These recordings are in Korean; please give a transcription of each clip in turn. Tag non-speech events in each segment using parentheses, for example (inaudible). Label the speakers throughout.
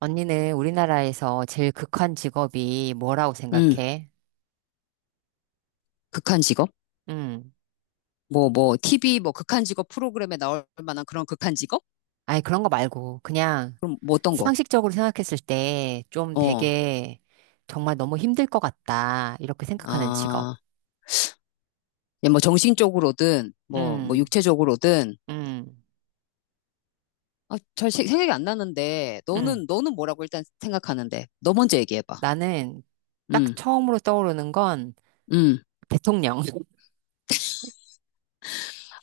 Speaker 1: 언니는 우리나라에서 제일 극한 직업이 뭐라고
Speaker 2: 음,
Speaker 1: 생각해?
Speaker 2: 극한 직업?
Speaker 1: 음.
Speaker 2: TV, 극한 직업 프로그램에 나올 만한 그런 극한 직업?
Speaker 1: 아니, 그런 거 말고, 그냥
Speaker 2: 그럼 뭐 어떤 거?
Speaker 1: 상식적으로 생각했을 때 좀
Speaker 2: 어,
Speaker 1: 되게 정말 너무 힘들 것 같다. 이렇게 생각하는 직업.
Speaker 2: 아, 예, 정신적으로든,
Speaker 1: 음,
Speaker 2: 육체적으로든,
Speaker 1: 음,
Speaker 2: 생각이 안 나는데,
Speaker 1: 음.
Speaker 2: 너는 뭐라고 일단 생각하는데, 너 먼저 얘기해봐.
Speaker 1: 나는 딱
Speaker 2: 음,
Speaker 1: 처음으로 떠오르는 건
Speaker 2: 음.
Speaker 1: 대통령. (laughs)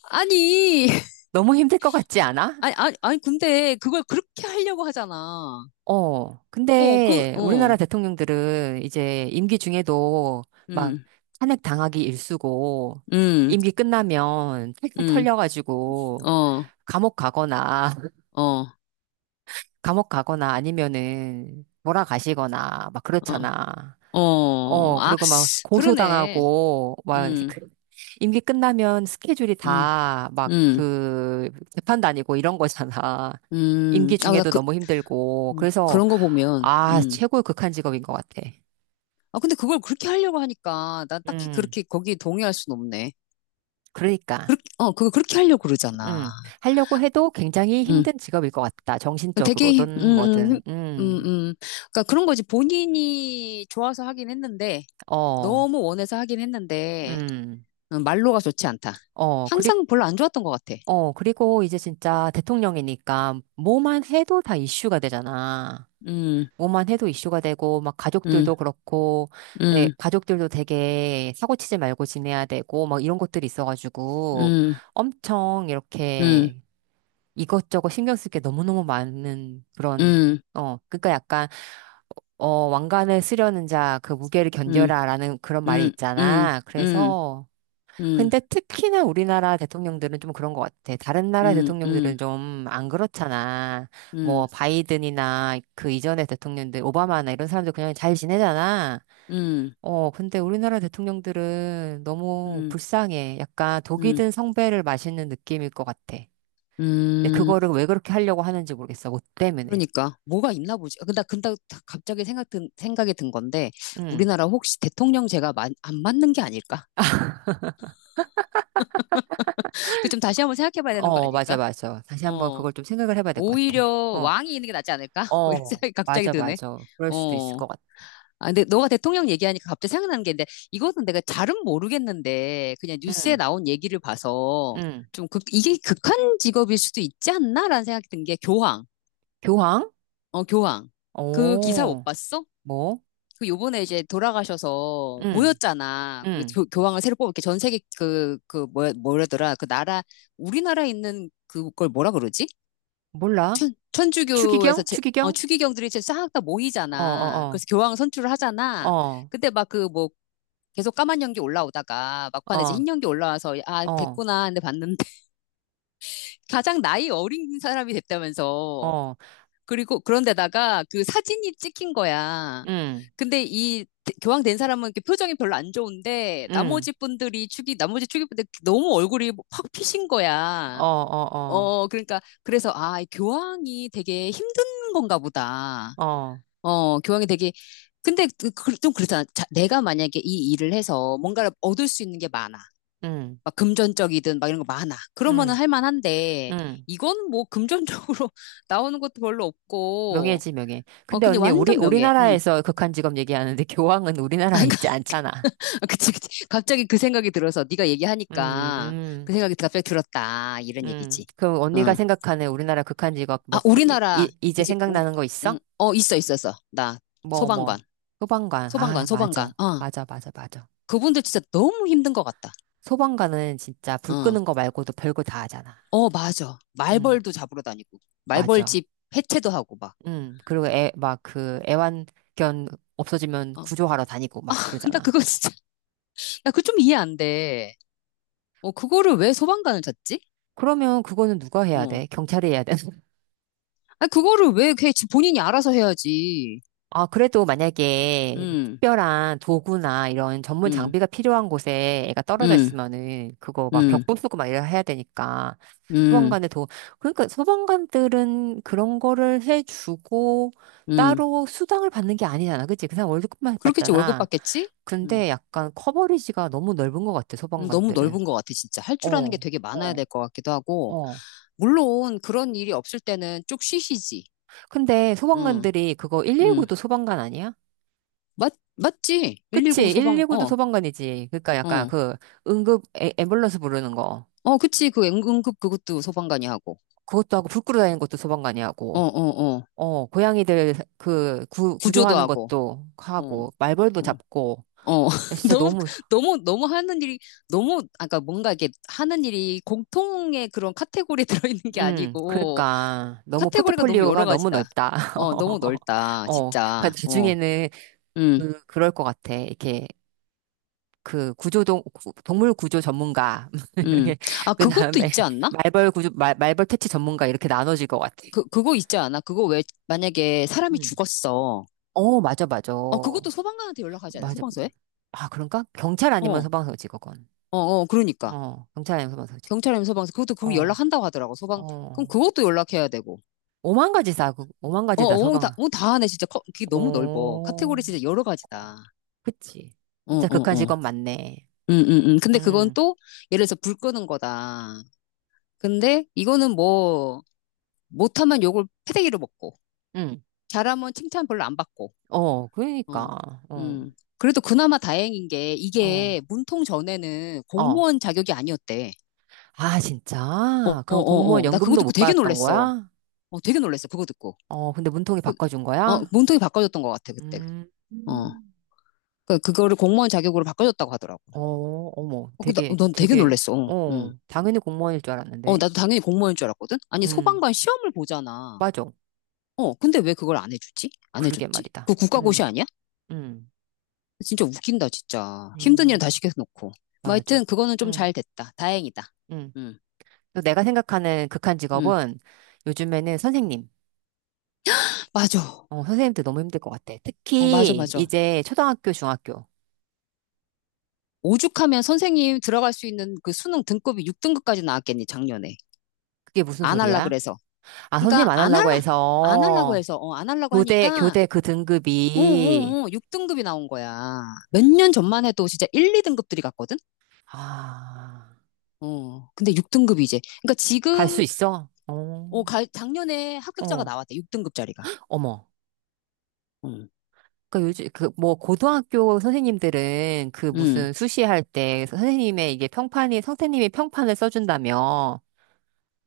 Speaker 2: 아니, (laughs)
Speaker 1: 너무 힘들 것 같지 않아?
Speaker 2: 아니, 근데 그걸 그렇게 하려고 하잖아.
Speaker 1: 어,
Speaker 2: 어, 그,
Speaker 1: 근데 우리나라
Speaker 2: 어,
Speaker 1: 대통령들은 이제 임기 중에도 막
Speaker 2: 음,
Speaker 1: 탄핵 당하기 일쑤고
Speaker 2: 음,
Speaker 1: 임기 끝나면 탈탈
Speaker 2: 음,
Speaker 1: 털려가지고
Speaker 2: 어, 어,
Speaker 1: 감옥 가거나 (laughs) 감옥 가거나 아니면은 몰아가시거나 막
Speaker 2: 어,
Speaker 1: 그렇잖아.
Speaker 2: 어,
Speaker 1: 어,
Speaker 2: 아,
Speaker 1: 그리고 막
Speaker 2: 그러네.
Speaker 1: 고소당하고 막
Speaker 2: 음.
Speaker 1: 임기 끝나면 스케줄이
Speaker 2: 음,
Speaker 1: 다 막
Speaker 2: 음,
Speaker 1: 그 재판 다니고 이런 거잖아. 임기
Speaker 2: 아,
Speaker 1: 중에도 너무 힘들고
Speaker 2: 어,
Speaker 1: 그래서
Speaker 2: 그런 거 보면,
Speaker 1: 아, 최고의 극한 직업인 것 같아.
Speaker 2: 아, 근데 그걸 그렇게 하려고 하니까, 난 딱히
Speaker 1: 음,
Speaker 2: 그렇게 거기에 동의할 순 없네.
Speaker 1: 그러니까,
Speaker 2: 그렇게, 그거 그렇게 하려고 그러잖아.
Speaker 1: 음, 하려고 해도 굉장히
Speaker 2: 음.
Speaker 1: 힘든 직업일 것 같다.
Speaker 2: 되게,
Speaker 1: 정신적으로든 뭐든,
Speaker 2: 음, 음. 그러니까 그런 거지. 본인이 좋아서 하긴 했는데,
Speaker 1: 어,
Speaker 2: 너무 원해서 하긴 했는데,
Speaker 1: 음,
Speaker 2: 말로가 좋지 않다.
Speaker 1: 어, 그리,
Speaker 2: 항상 별로 안 좋았던 것 같아.
Speaker 1: 어, 그리고 이제 진짜 대통령이니까 뭐만 해도 다 이슈가 되잖아.
Speaker 2: 음,
Speaker 1: 뭐만 해도 이슈가 되고, 막 가족들도
Speaker 2: 음,
Speaker 1: 그렇고, 네,
Speaker 2: 음,
Speaker 1: 가족들도 되게 사고치지 말고 지내야 되고, 막 이런 것들이 있어가지고,
Speaker 2: 음,
Speaker 1: 엄청
Speaker 2: 음,
Speaker 1: 이렇게 이것저것 신경 쓸 게 너무너무 많은 그런,
Speaker 2: 음,
Speaker 1: 어, 그러니까 약간, 어, 왕관을 쓰려는 자, 그 무게를
Speaker 2: 음,
Speaker 1: 견뎌라라는 그런 말이
Speaker 2: 음, 음,
Speaker 1: 있잖아.
Speaker 2: 음,
Speaker 1: 그래서,
Speaker 2: 음,
Speaker 1: 근데 특히나 우리나라 대통령들은 좀 그런 것 같아. 다른 나라
Speaker 2: 음,
Speaker 1: 대통령들은
Speaker 2: 음.
Speaker 1: 좀 안 그렇잖아.
Speaker 2: 음,
Speaker 1: 뭐, 바이든이나 그 이전의 대통령들, 오바마나 이런 사람들 그냥 잘 지내잖아.
Speaker 2: 음,
Speaker 1: 어, 근데 우리나라 대통령들은 너무
Speaker 2: 음,
Speaker 1: 불쌍해. 약간 독이
Speaker 2: 음,
Speaker 1: 든 성배를 마시는 느낌일 것 같아. 근데
Speaker 2: 음.
Speaker 1: 그거를 왜 그렇게 하려고 하는지 모르겠어. 뭐 때문에.
Speaker 2: 그러니까 뭐가 있나 보지. 아, 근데 갑자기 생각이 든 건데
Speaker 1: 응.
Speaker 2: 우리나라 혹시 대통령제가 안 맞는 게 아닐까? (laughs) 그 좀 다시 한번 생각해 봐야 되는 거
Speaker 1: 어, 맞아,
Speaker 2: 아닐까?
Speaker 1: 맞아. 다시 한번
Speaker 2: 어.
Speaker 1: 그걸 좀 생각을 해봐야 될 것 같아.
Speaker 2: 오히려
Speaker 1: 어,
Speaker 2: 왕이 있는 게 낫지 않을까? (laughs) 뭐 이런
Speaker 1: 어,
Speaker 2: 생각이 갑자기
Speaker 1: 맞아,
Speaker 2: 드네.
Speaker 1: 맞아. 그럴 수도 있을
Speaker 2: 어.
Speaker 1: 것 같아.
Speaker 2: 아, 근데 너가 대통령 얘기하니까 갑자기 생각나는 게 있는데 이거는 내가 잘은 모르겠는데 그냥 뉴스에
Speaker 1: 응,
Speaker 2: 나온 얘기를 봐서
Speaker 1: 응.
Speaker 2: 좀 극, 이게 극한 직업일 수도 있지 않나라는 생각이 든 게 교황.
Speaker 1: 교황?
Speaker 2: 어, 교황. 그 기사 못
Speaker 1: 오,
Speaker 2: 봤어?
Speaker 1: 뭐?
Speaker 2: 그 요번에 이제 돌아가셔서
Speaker 1: 응,
Speaker 2: 모였잖아. 거기
Speaker 1: 응.
Speaker 2: 교, 교황을 새로 뽑을 게 전 세계 뭐라더라. 그 나라, 우리나라에 있는 그걸 뭐라 그러지?
Speaker 1: 몰라.
Speaker 2: 천주교에서
Speaker 1: 추기경? 추기경?
Speaker 2: 추기경들이 이제 싹 다
Speaker 1: 어,
Speaker 2: 모이잖아.
Speaker 1: 어,
Speaker 2: 그래서 교황 선출을 하잖아.
Speaker 1: 어,
Speaker 2: 근데 막 계속 까만 연기 올라오다가
Speaker 1: 어,
Speaker 2: 막판에 이제
Speaker 1: 어,
Speaker 2: 흰 연기 올라와서 아
Speaker 1: 어,
Speaker 2: 됐구나 근데 봤는데 (laughs) 가장 나이 어린 사람이 됐다면서
Speaker 1: 어,
Speaker 2: 그리고 그런데다가 그 사진이 찍힌 거야.
Speaker 1: 응,
Speaker 2: 근데 이 교황된 사람은 이렇게 표정이 별로 안 좋은데
Speaker 1: 응,
Speaker 2: 나머지 분들이 축이 분들 너무 얼굴이 확 피신
Speaker 1: 어,
Speaker 2: 거야.
Speaker 1: 어,
Speaker 2: 어 그러니까 그래서 아이 교황이 되게 힘든 건가 보다.
Speaker 1: 어, 어,
Speaker 2: 어 교황이 되게 근데 좀 그렇잖아. 자, 내가 만약에 이 일을 해서 뭔가를 얻을 수 있는 게 많아.
Speaker 1: 응,
Speaker 2: 막 금전적이든 막 이런 거 많아. 그러면은
Speaker 1: 응,
Speaker 2: 할 만한데
Speaker 1: 응.
Speaker 2: 이건 뭐 금전적으로 (laughs) 나오는 것도 별로 없고
Speaker 1: 명예지, 명예.
Speaker 2: 어,
Speaker 1: 근데
Speaker 2: 근데
Speaker 1: 언니,
Speaker 2: 완전 명예. 응.
Speaker 1: 우리나라에서 극한 직업 얘기하는데 (laughs) 교황은 우리나라에 있지
Speaker 2: (laughs)
Speaker 1: 않잖아.
Speaker 2: 아, 그치. 갑자기 그 생각이 들어서 네가 얘기하니까 그
Speaker 1: 음,
Speaker 2: 생각이 갑자기 들었다. 이런 얘기지.
Speaker 1: 그럼 언니가
Speaker 2: 응.
Speaker 1: 생각하는 우리나라 극한 직업, 뭐,
Speaker 2: 아,
Speaker 1: 이,
Speaker 2: 우리나라.
Speaker 1: 이제
Speaker 2: 그치, 우리,
Speaker 1: 생각나는 거 있어?
Speaker 2: 응. 어, 있었어. 나
Speaker 1: 뭐,
Speaker 2: 소방관.
Speaker 1: 뭐. 소방관. 아,
Speaker 2: 소방관.
Speaker 1: 맞아.
Speaker 2: 어.
Speaker 1: 맞아, 맞아, 맞아.
Speaker 2: 그분들 진짜 너무 힘든 것 같다.
Speaker 1: 소방관은 진짜 불
Speaker 2: 어.
Speaker 1: 끄는 거 말고도 별거 다 하잖아.
Speaker 2: 어, 맞아.
Speaker 1: 음,
Speaker 2: 말벌도 잡으러 다니고.
Speaker 1: 맞아.
Speaker 2: 말벌집 해체도 하고 막.
Speaker 1: 그리고 애, 막 그 애완견 없어지면
Speaker 2: 어.
Speaker 1: 구조하러 다니고 막
Speaker 2: (laughs) 나
Speaker 1: 그러잖아.
Speaker 2: 그거 진짜, 나 그거 좀 이해 안 돼. 어, 그거를 왜 소방관을 찾지?
Speaker 1: 그러면 그거는 누가 해야
Speaker 2: 어.
Speaker 1: 돼? 경찰이 해야
Speaker 2: 아, 그거를 왜, 걔 본인이 알아서 해야지.
Speaker 1: 아, 그래도 만약에
Speaker 2: 음.
Speaker 1: 특별한 도구나 이런 전문
Speaker 2: 음,
Speaker 1: 장비가 필요한 곳에 애가 떨어져
Speaker 2: 음,
Speaker 1: 있으면은 그거 막
Speaker 2: 음,
Speaker 1: 벽 부수고 막 이래야 해야 되니까
Speaker 2: 음,
Speaker 1: 소방관의 도, 그러니까 소방관들은 그런 거를 해주고
Speaker 2: 음.
Speaker 1: 따로 수당을 받는 게 아니잖아. 그치? 그 사람 월급만
Speaker 2: 그렇겠지, 월급
Speaker 1: 받잖아.
Speaker 2: 받겠지? 음.
Speaker 1: 근데 약간 커버리지가 너무 넓은 것 같아,
Speaker 2: 너무
Speaker 1: 소방관들은.
Speaker 2: 넓은 것 같아, 진짜. 할 줄 아는 게
Speaker 1: 어,
Speaker 2: 되게 많아야
Speaker 1: 어,
Speaker 2: 될 것 같기도 하고.
Speaker 1: 어.
Speaker 2: 물론, 그런 일이 없을 때는 쭉 쉬시지.
Speaker 1: 근데
Speaker 2: 응,
Speaker 1: 소방관들이 그거
Speaker 2: 응.
Speaker 1: 119도 소방관 아니야?
Speaker 2: 맞지?
Speaker 1: 그치?
Speaker 2: 119 소방,
Speaker 1: 119도
Speaker 2: 어,
Speaker 1: 소방관이지. 그러니까 약간
Speaker 2: 어.
Speaker 1: 그 응급 에, 앰뷸런스 부르는 거.
Speaker 2: 어, 그치. 그 응급 그것도 소방관이 하고.
Speaker 1: 그것도 하고 불 끄러 다니는 것도 소방관이
Speaker 2: 어,
Speaker 1: 하고.
Speaker 2: 어, 어.
Speaker 1: 어, 고양이들 그
Speaker 2: 구조도
Speaker 1: 구조하는
Speaker 2: 하고.
Speaker 1: 것도
Speaker 2: 어,
Speaker 1: 하고 말벌도
Speaker 2: 어.
Speaker 1: 잡고.
Speaker 2: 어, (laughs)
Speaker 1: 진짜
Speaker 2: 너무,
Speaker 1: 너무
Speaker 2: 너무 하는 일이, 너무, 아까 뭔가 이게 하는 일이 공통의 그런 카테고리에 (laughs) 들어있는 게 아니고,
Speaker 1: 그러니까 너무
Speaker 2: 카테고리가 너무 여러
Speaker 1: 포트폴리오가 너무
Speaker 2: 가지다.
Speaker 1: 넓다.
Speaker 2: 어, 너무
Speaker 1: (laughs)
Speaker 2: 넓다,
Speaker 1: 어, 그러니까
Speaker 2: 진짜.
Speaker 1: 나중에는
Speaker 2: 음,
Speaker 1: 그 그럴 것 같아. 이렇게 그 구조동 동물 구조 전문가 (laughs)
Speaker 2: 음.
Speaker 1: 이렇게
Speaker 2: 아, 그것도
Speaker 1: 그다음에
Speaker 2: 있지 않나?
Speaker 1: 말벌 구조 말, 말벌 퇴치 전문가 이렇게 나눠질 것 같아.
Speaker 2: 그거 있지 않아? 그거 왜, 만약에 사람이
Speaker 1: 음.
Speaker 2: 죽었어.
Speaker 1: 어, 맞아, 맞아.
Speaker 2: 어, 그것도 소방관한테 연락하지 않아?
Speaker 1: 맞아.
Speaker 2: 소방서에?
Speaker 1: 아, 그런가? 경찰
Speaker 2: 어,
Speaker 1: 아니면
Speaker 2: 어,
Speaker 1: 소방서지, 그건.
Speaker 2: 그러니까.
Speaker 1: 어, 경찰 아니면 소방서지.
Speaker 2: 경찰이면 소방서. 그것도 그거
Speaker 1: 어,
Speaker 2: 연락한다고 하더라고, 소방. 그럼
Speaker 1: 어.
Speaker 2: 그것도 연락해야 되고.
Speaker 1: 오만 가지 다, 오만 가지 다 소방.
Speaker 2: 다 하네, 진짜. 그게 너무 넓어. 카테고리
Speaker 1: 오,
Speaker 2: 진짜 여러
Speaker 1: 어,
Speaker 2: 가지다.
Speaker 1: 그치.
Speaker 2: 어,
Speaker 1: 진짜
Speaker 2: 어,
Speaker 1: 극한 직업
Speaker 2: 어.
Speaker 1: 맞네.
Speaker 2: 근데 그건
Speaker 1: 음,
Speaker 2: 또, 예를 들어서 불 끄는 거다. 근데 이거는 뭐, 못하면 욕을 패대기로 먹고,
Speaker 1: 음.
Speaker 2: 잘하면 칭찬 별로 안 받고,
Speaker 1: 어,
Speaker 2: 어,
Speaker 1: 그러니까. 어,
Speaker 2: 음. 그래도 그나마 다행인 게,
Speaker 1: 어,
Speaker 2: 이게 문통 전에는
Speaker 1: 어.
Speaker 2: 공무원 자격이 아니었대.
Speaker 1: 아, 진짜? 그럼 공무원
Speaker 2: 나 그거
Speaker 1: 연금도
Speaker 2: 듣고
Speaker 1: 못
Speaker 2: 되게
Speaker 1: 받았던
Speaker 2: 놀랬어.
Speaker 1: 거야?
Speaker 2: 어, 되게 놀랬어. 그거 듣고.
Speaker 1: 어, 근데 문통이 바꿔준
Speaker 2: 어,
Speaker 1: 거야?
Speaker 2: 문통이 바꿔줬던 것 같아, 그때.
Speaker 1: 음.
Speaker 2: 어. 그, 그거를 공무원 자격으로 바꿔줬다고 하더라고.
Speaker 1: 어, 어머,
Speaker 2: 어,
Speaker 1: 되게,
Speaker 2: 넌 되게
Speaker 1: 되게,
Speaker 2: 놀랬어. 어, 응.
Speaker 1: 어, 당연히 공무원일 줄
Speaker 2: 어,
Speaker 1: 알았는데.
Speaker 2: 나도 당연히 공무원인 줄 알았거든? 아니,
Speaker 1: 음,
Speaker 2: 소방관 시험을 보잖아.
Speaker 1: 맞아.
Speaker 2: 어, 근데 왜 그걸 안 해주지? 안
Speaker 1: 그러게
Speaker 2: 해줬지? 그
Speaker 1: 말이다.
Speaker 2: 국가고시 아니야?
Speaker 1: 음,
Speaker 2: 진짜 웃긴다, 진짜. 힘든 일은 다
Speaker 1: 음,
Speaker 2: 시켜놓고. 뭐
Speaker 1: 맞아.
Speaker 2: 하여튼 그거는 좀
Speaker 1: 음,
Speaker 2: 잘 됐다. 다행이다.
Speaker 1: 음.
Speaker 2: 응,
Speaker 1: 또 내가 생각하는 극한
Speaker 2: 응.
Speaker 1: 직업은 요즘에는 선생님.
Speaker 2: 맞아.
Speaker 1: 어, 선생님들 너무 힘들 것 같아.
Speaker 2: 어,
Speaker 1: 특히
Speaker 2: 맞아.
Speaker 1: 이제 초등학교, 중학교.
Speaker 2: 오죽하면 선생님 들어갈 수 있는 그 수능 등급이 6등급까지 나왔겠니, 작년에.
Speaker 1: 그게 무슨
Speaker 2: 안 할라
Speaker 1: 소리야?
Speaker 2: 그래서.
Speaker 1: 아, 선생님
Speaker 2: 그러니까
Speaker 1: 안
Speaker 2: 안
Speaker 1: 하려고
Speaker 2: 할라. 안 하려고
Speaker 1: 해서
Speaker 2: 해서 어, 안 하려고
Speaker 1: 교대,
Speaker 2: 하니까
Speaker 1: 교대 그 등급이,
Speaker 2: 어, 6등급이 나온 거야. 몇 년 전만 해도 진짜 1, 2등급들이 갔거든?
Speaker 1: 아,
Speaker 2: 어. 근데 6등급이 이제. 그러니까
Speaker 1: 갈 수
Speaker 2: 지금
Speaker 1: 있어? 어,
Speaker 2: 어, 작년에 합격자가
Speaker 1: 어,
Speaker 2: 나왔대. 6등급짜리가.
Speaker 1: 어머.
Speaker 2: 응.
Speaker 1: 그 요즘 그 뭐 고등학교 선생님들은 그
Speaker 2: 음, 음.
Speaker 1: 무슨 수시할 때 선생님의 이게 평판이 선생님이 평판을 써준다며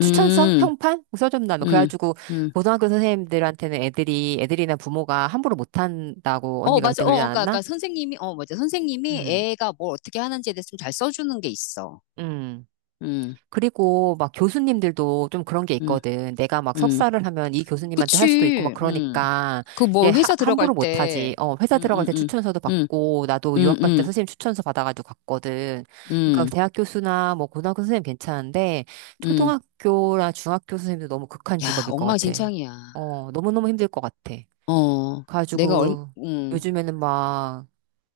Speaker 1: 추천서
Speaker 2: 음.
Speaker 1: 평판 써준다며
Speaker 2: 음,
Speaker 1: 그래가지고
Speaker 2: 음.
Speaker 1: 고등학교 선생님들한테는 애들이 애들이나 부모가 함부로 못한다고
Speaker 2: 어,
Speaker 1: 언니가
Speaker 2: 맞아.
Speaker 1: 그때 그러지 않았나?
Speaker 2: 그러니까 선생님이, 어, 맞아. 선생님이
Speaker 1: 음,
Speaker 2: 애가 뭘 어떻게 하는지에 대해서 좀 잘 써주는 게 있어.
Speaker 1: 음.
Speaker 2: 음,
Speaker 1: 그리고 막 교수님들도 좀 그런 게
Speaker 2: 음,
Speaker 1: 있거든. 내가 막
Speaker 2: 음.
Speaker 1: 석사를 하면 이 교수님한테 할 수도 있고 막
Speaker 2: 그치.
Speaker 1: 그러니까
Speaker 2: 그 뭐 회사 들어갈
Speaker 1: 함부로
Speaker 2: 때,
Speaker 1: 못하지. 어, 회사
Speaker 2: 음,
Speaker 1: 들어갈
Speaker 2: 음,
Speaker 1: 때 추천서도
Speaker 2: 음,
Speaker 1: 받고 나도
Speaker 2: 음,
Speaker 1: 유학 갈 때
Speaker 2: 음,
Speaker 1: 선생님 추천서 받아가지고 갔거든. 그러니까
Speaker 2: 음, 음,
Speaker 1: 대학 교수나 뭐 고등학교 선생님 괜찮은데
Speaker 2: 음.
Speaker 1: 초등학교나 중학교 선생님도 너무 극한
Speaker 2: 야,
Speaker 1: 직업일 것 같아.
Speaker 2: 엉망진창이야.
Speaker 1: 어, 너무너무 힘들 것 같아.
Speaker 2: 어, 내가 얼,
Speaker 1: 가지고 요즘에는 막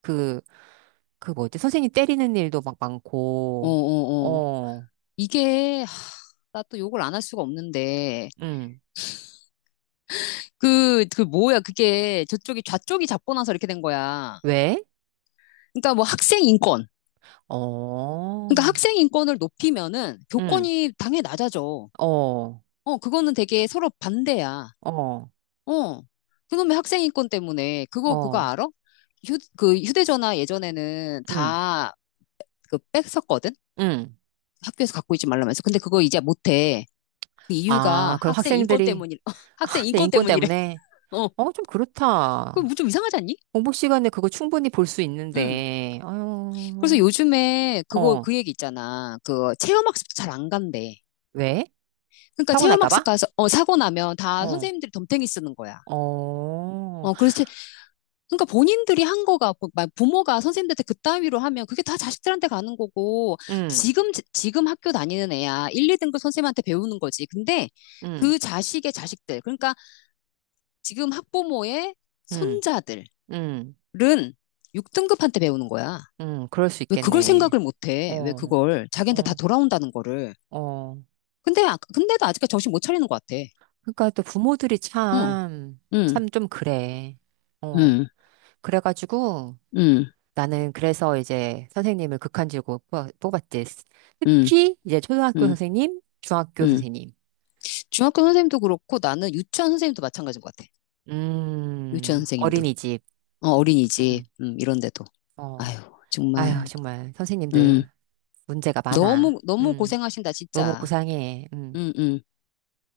Speaker 1: 그, 그 뭐지? 선생님 때리는 일도 막
Speaker 2: 어,
Speaker 1: 많고,
Speaker 2: 어, 어.
Speaker 1: 어,
Speaker 2: 이게, 나 또 욕을 안 할 수가 없는데.
Speaker 1: 응.
Speaker 2: 그 뭐야, 좌쪽이 잡고 나서 이렇게 된 거야.
Speaker 1: 왜?
Speaker 2: 그러니까 뭐 학생 인권. 그러니까
Speaker 1: 어,
Speaker 2: 학생 인권을 높이면은
Speaker 1: 응,
Speaker 2: 교권이 당연히 낮아져.
Speaker 1: 어,
Speaker 2: 어, 그거는 되게 서로 반대야.
Speaker 1: 어,
Speaker 2: 어, 그놈의 학생 인권 때문에 그거
Speaker 1: 어,
Speaker 2: 알아? 휴, 그 휴대전화 예전에는
Speaker 1: 응,
Speaker 2: 다 그 뺐었거든.
Speaker 1: 응.
Speaker 2: 학교에서 갖고 있지 말라면서. 근데 그거 이제 못해. 그 이유가
Speaker 1: 아, 그럼
Speaker 2: 학생 인권
Speaker 1: 학생들이,
Speaker 2: 때문이 (laughs)
Speaker 1: 아,
Speaker 2: 학생
Speaker 1: 학생
Speaker 2: 인권
Speaker 1: 인권
Speaker 2: 때문이래.
Speaker 1: 때문에,
Speaker 2: (laughs) 어,
Speaker 1: 어, 좀
Speaker 2: 그거 뭐
Speaker 1: 그렇다.
Speaker 2: 좀 이상하지 않니?
Speaker 1: 공부 시간에 그거 충분히 볼 수
Speaker 2: 응.
Speaker 1: 있는데,
Speaker 2: 그래서
Speaker 1: 어,
Speaker 2: 요즘에 그거
Speaker 1: 어,
Speaker 2: 그 얘기 있잖아. 그 체험학습도 잘 안 간대.
Speaker 1: 왜?
Speaker 2: 그러니까
Speaker 1: 사고 날까
Speaker 2: 체험학습
Speaker 1: 봐?
Speaker 2: 가서 어 사고 나면 다
Speaker 1: 어,
Speaker 2: 선생님들이 덤탱이 쓰는 거야.
Speaker 1: 어,
Speaker 2: 어, 그래서 그러니까 본인들이 한 거가 부모가 선생님들한테 그따위로 하면 그게 다 자식들한테 가는 거고
Speaker 1: 응,
Speaker 2: 지금 학교 다니는 애야 1, 2등급 선생님한테 배우는 거지. 근데
Speaker 1: 응,
Speaker 2: 그 자식의 자식들 그러니까 지금 학부모의
Speaker 1: 응,
Speaker 2: 손자들은
Speaker 1: 응,
Speaker 2: 6등급한테 배우는 거야.
Speaker 1: 응, 그럴 수
Speaker 2: 왜 그걸
Speaker 1: 있겠네.
Speaker 2: 생각을 못 해? 왜
Speaker 1: 어,
Speaker 2: 그걸 자기한테 다
Speaker 1: 어,
Speaker 2: 돌아온다는 거를.
Speaker 1: 어.
Speaker 2: 근데 근데도 아직까지 정신 못 차리는 것 같아.
Speaker 1: 그러니까 또 부모들이
Speaker 2: 응.
Speaker 1: 참,
Speaker 2: 응.
Speaker 1: 참 좀 그래. 어,
Speaker 2: 응.
Speaker 1: 그래가지고,
Speaker 2: 응.
Speaker 1: 나는 그래서 이제 선생님을 극한직으로 뽑았지.
Speaker 2: 응.
Speaker 1: 특히 이제 초등학교
Speaker 2: 응.
Speaker 1: 선생님, 중학교
Speaker 2: 응.
Speaker 1: 선생님.
Speaker 2: 중학교 선생님도 그렇고 나는 유치원 선생님도 마찬가지인 것 같아. 유치원 선생님도,
Speaker 1: 어린이집.
Speaker 2: 어, 어린이집,
Speaker 1: 음,
Speaker 2: 이런 데도.
Speaker 1: 어.
Speaker 2: 아유,
Speaker 1: 아휴,
Speaker 2: 정말,
Speaker 1: 정말
Speaker 2: 음,
Speaker 1: 선생님들 문제가 많아.
Speaker 2: 너무, 너무 고생하신다,
Speaker 1: 너무
Speaker 2: 진짜.
Speaker 1: 고상해. 음.
Speaker 2: 음, 음.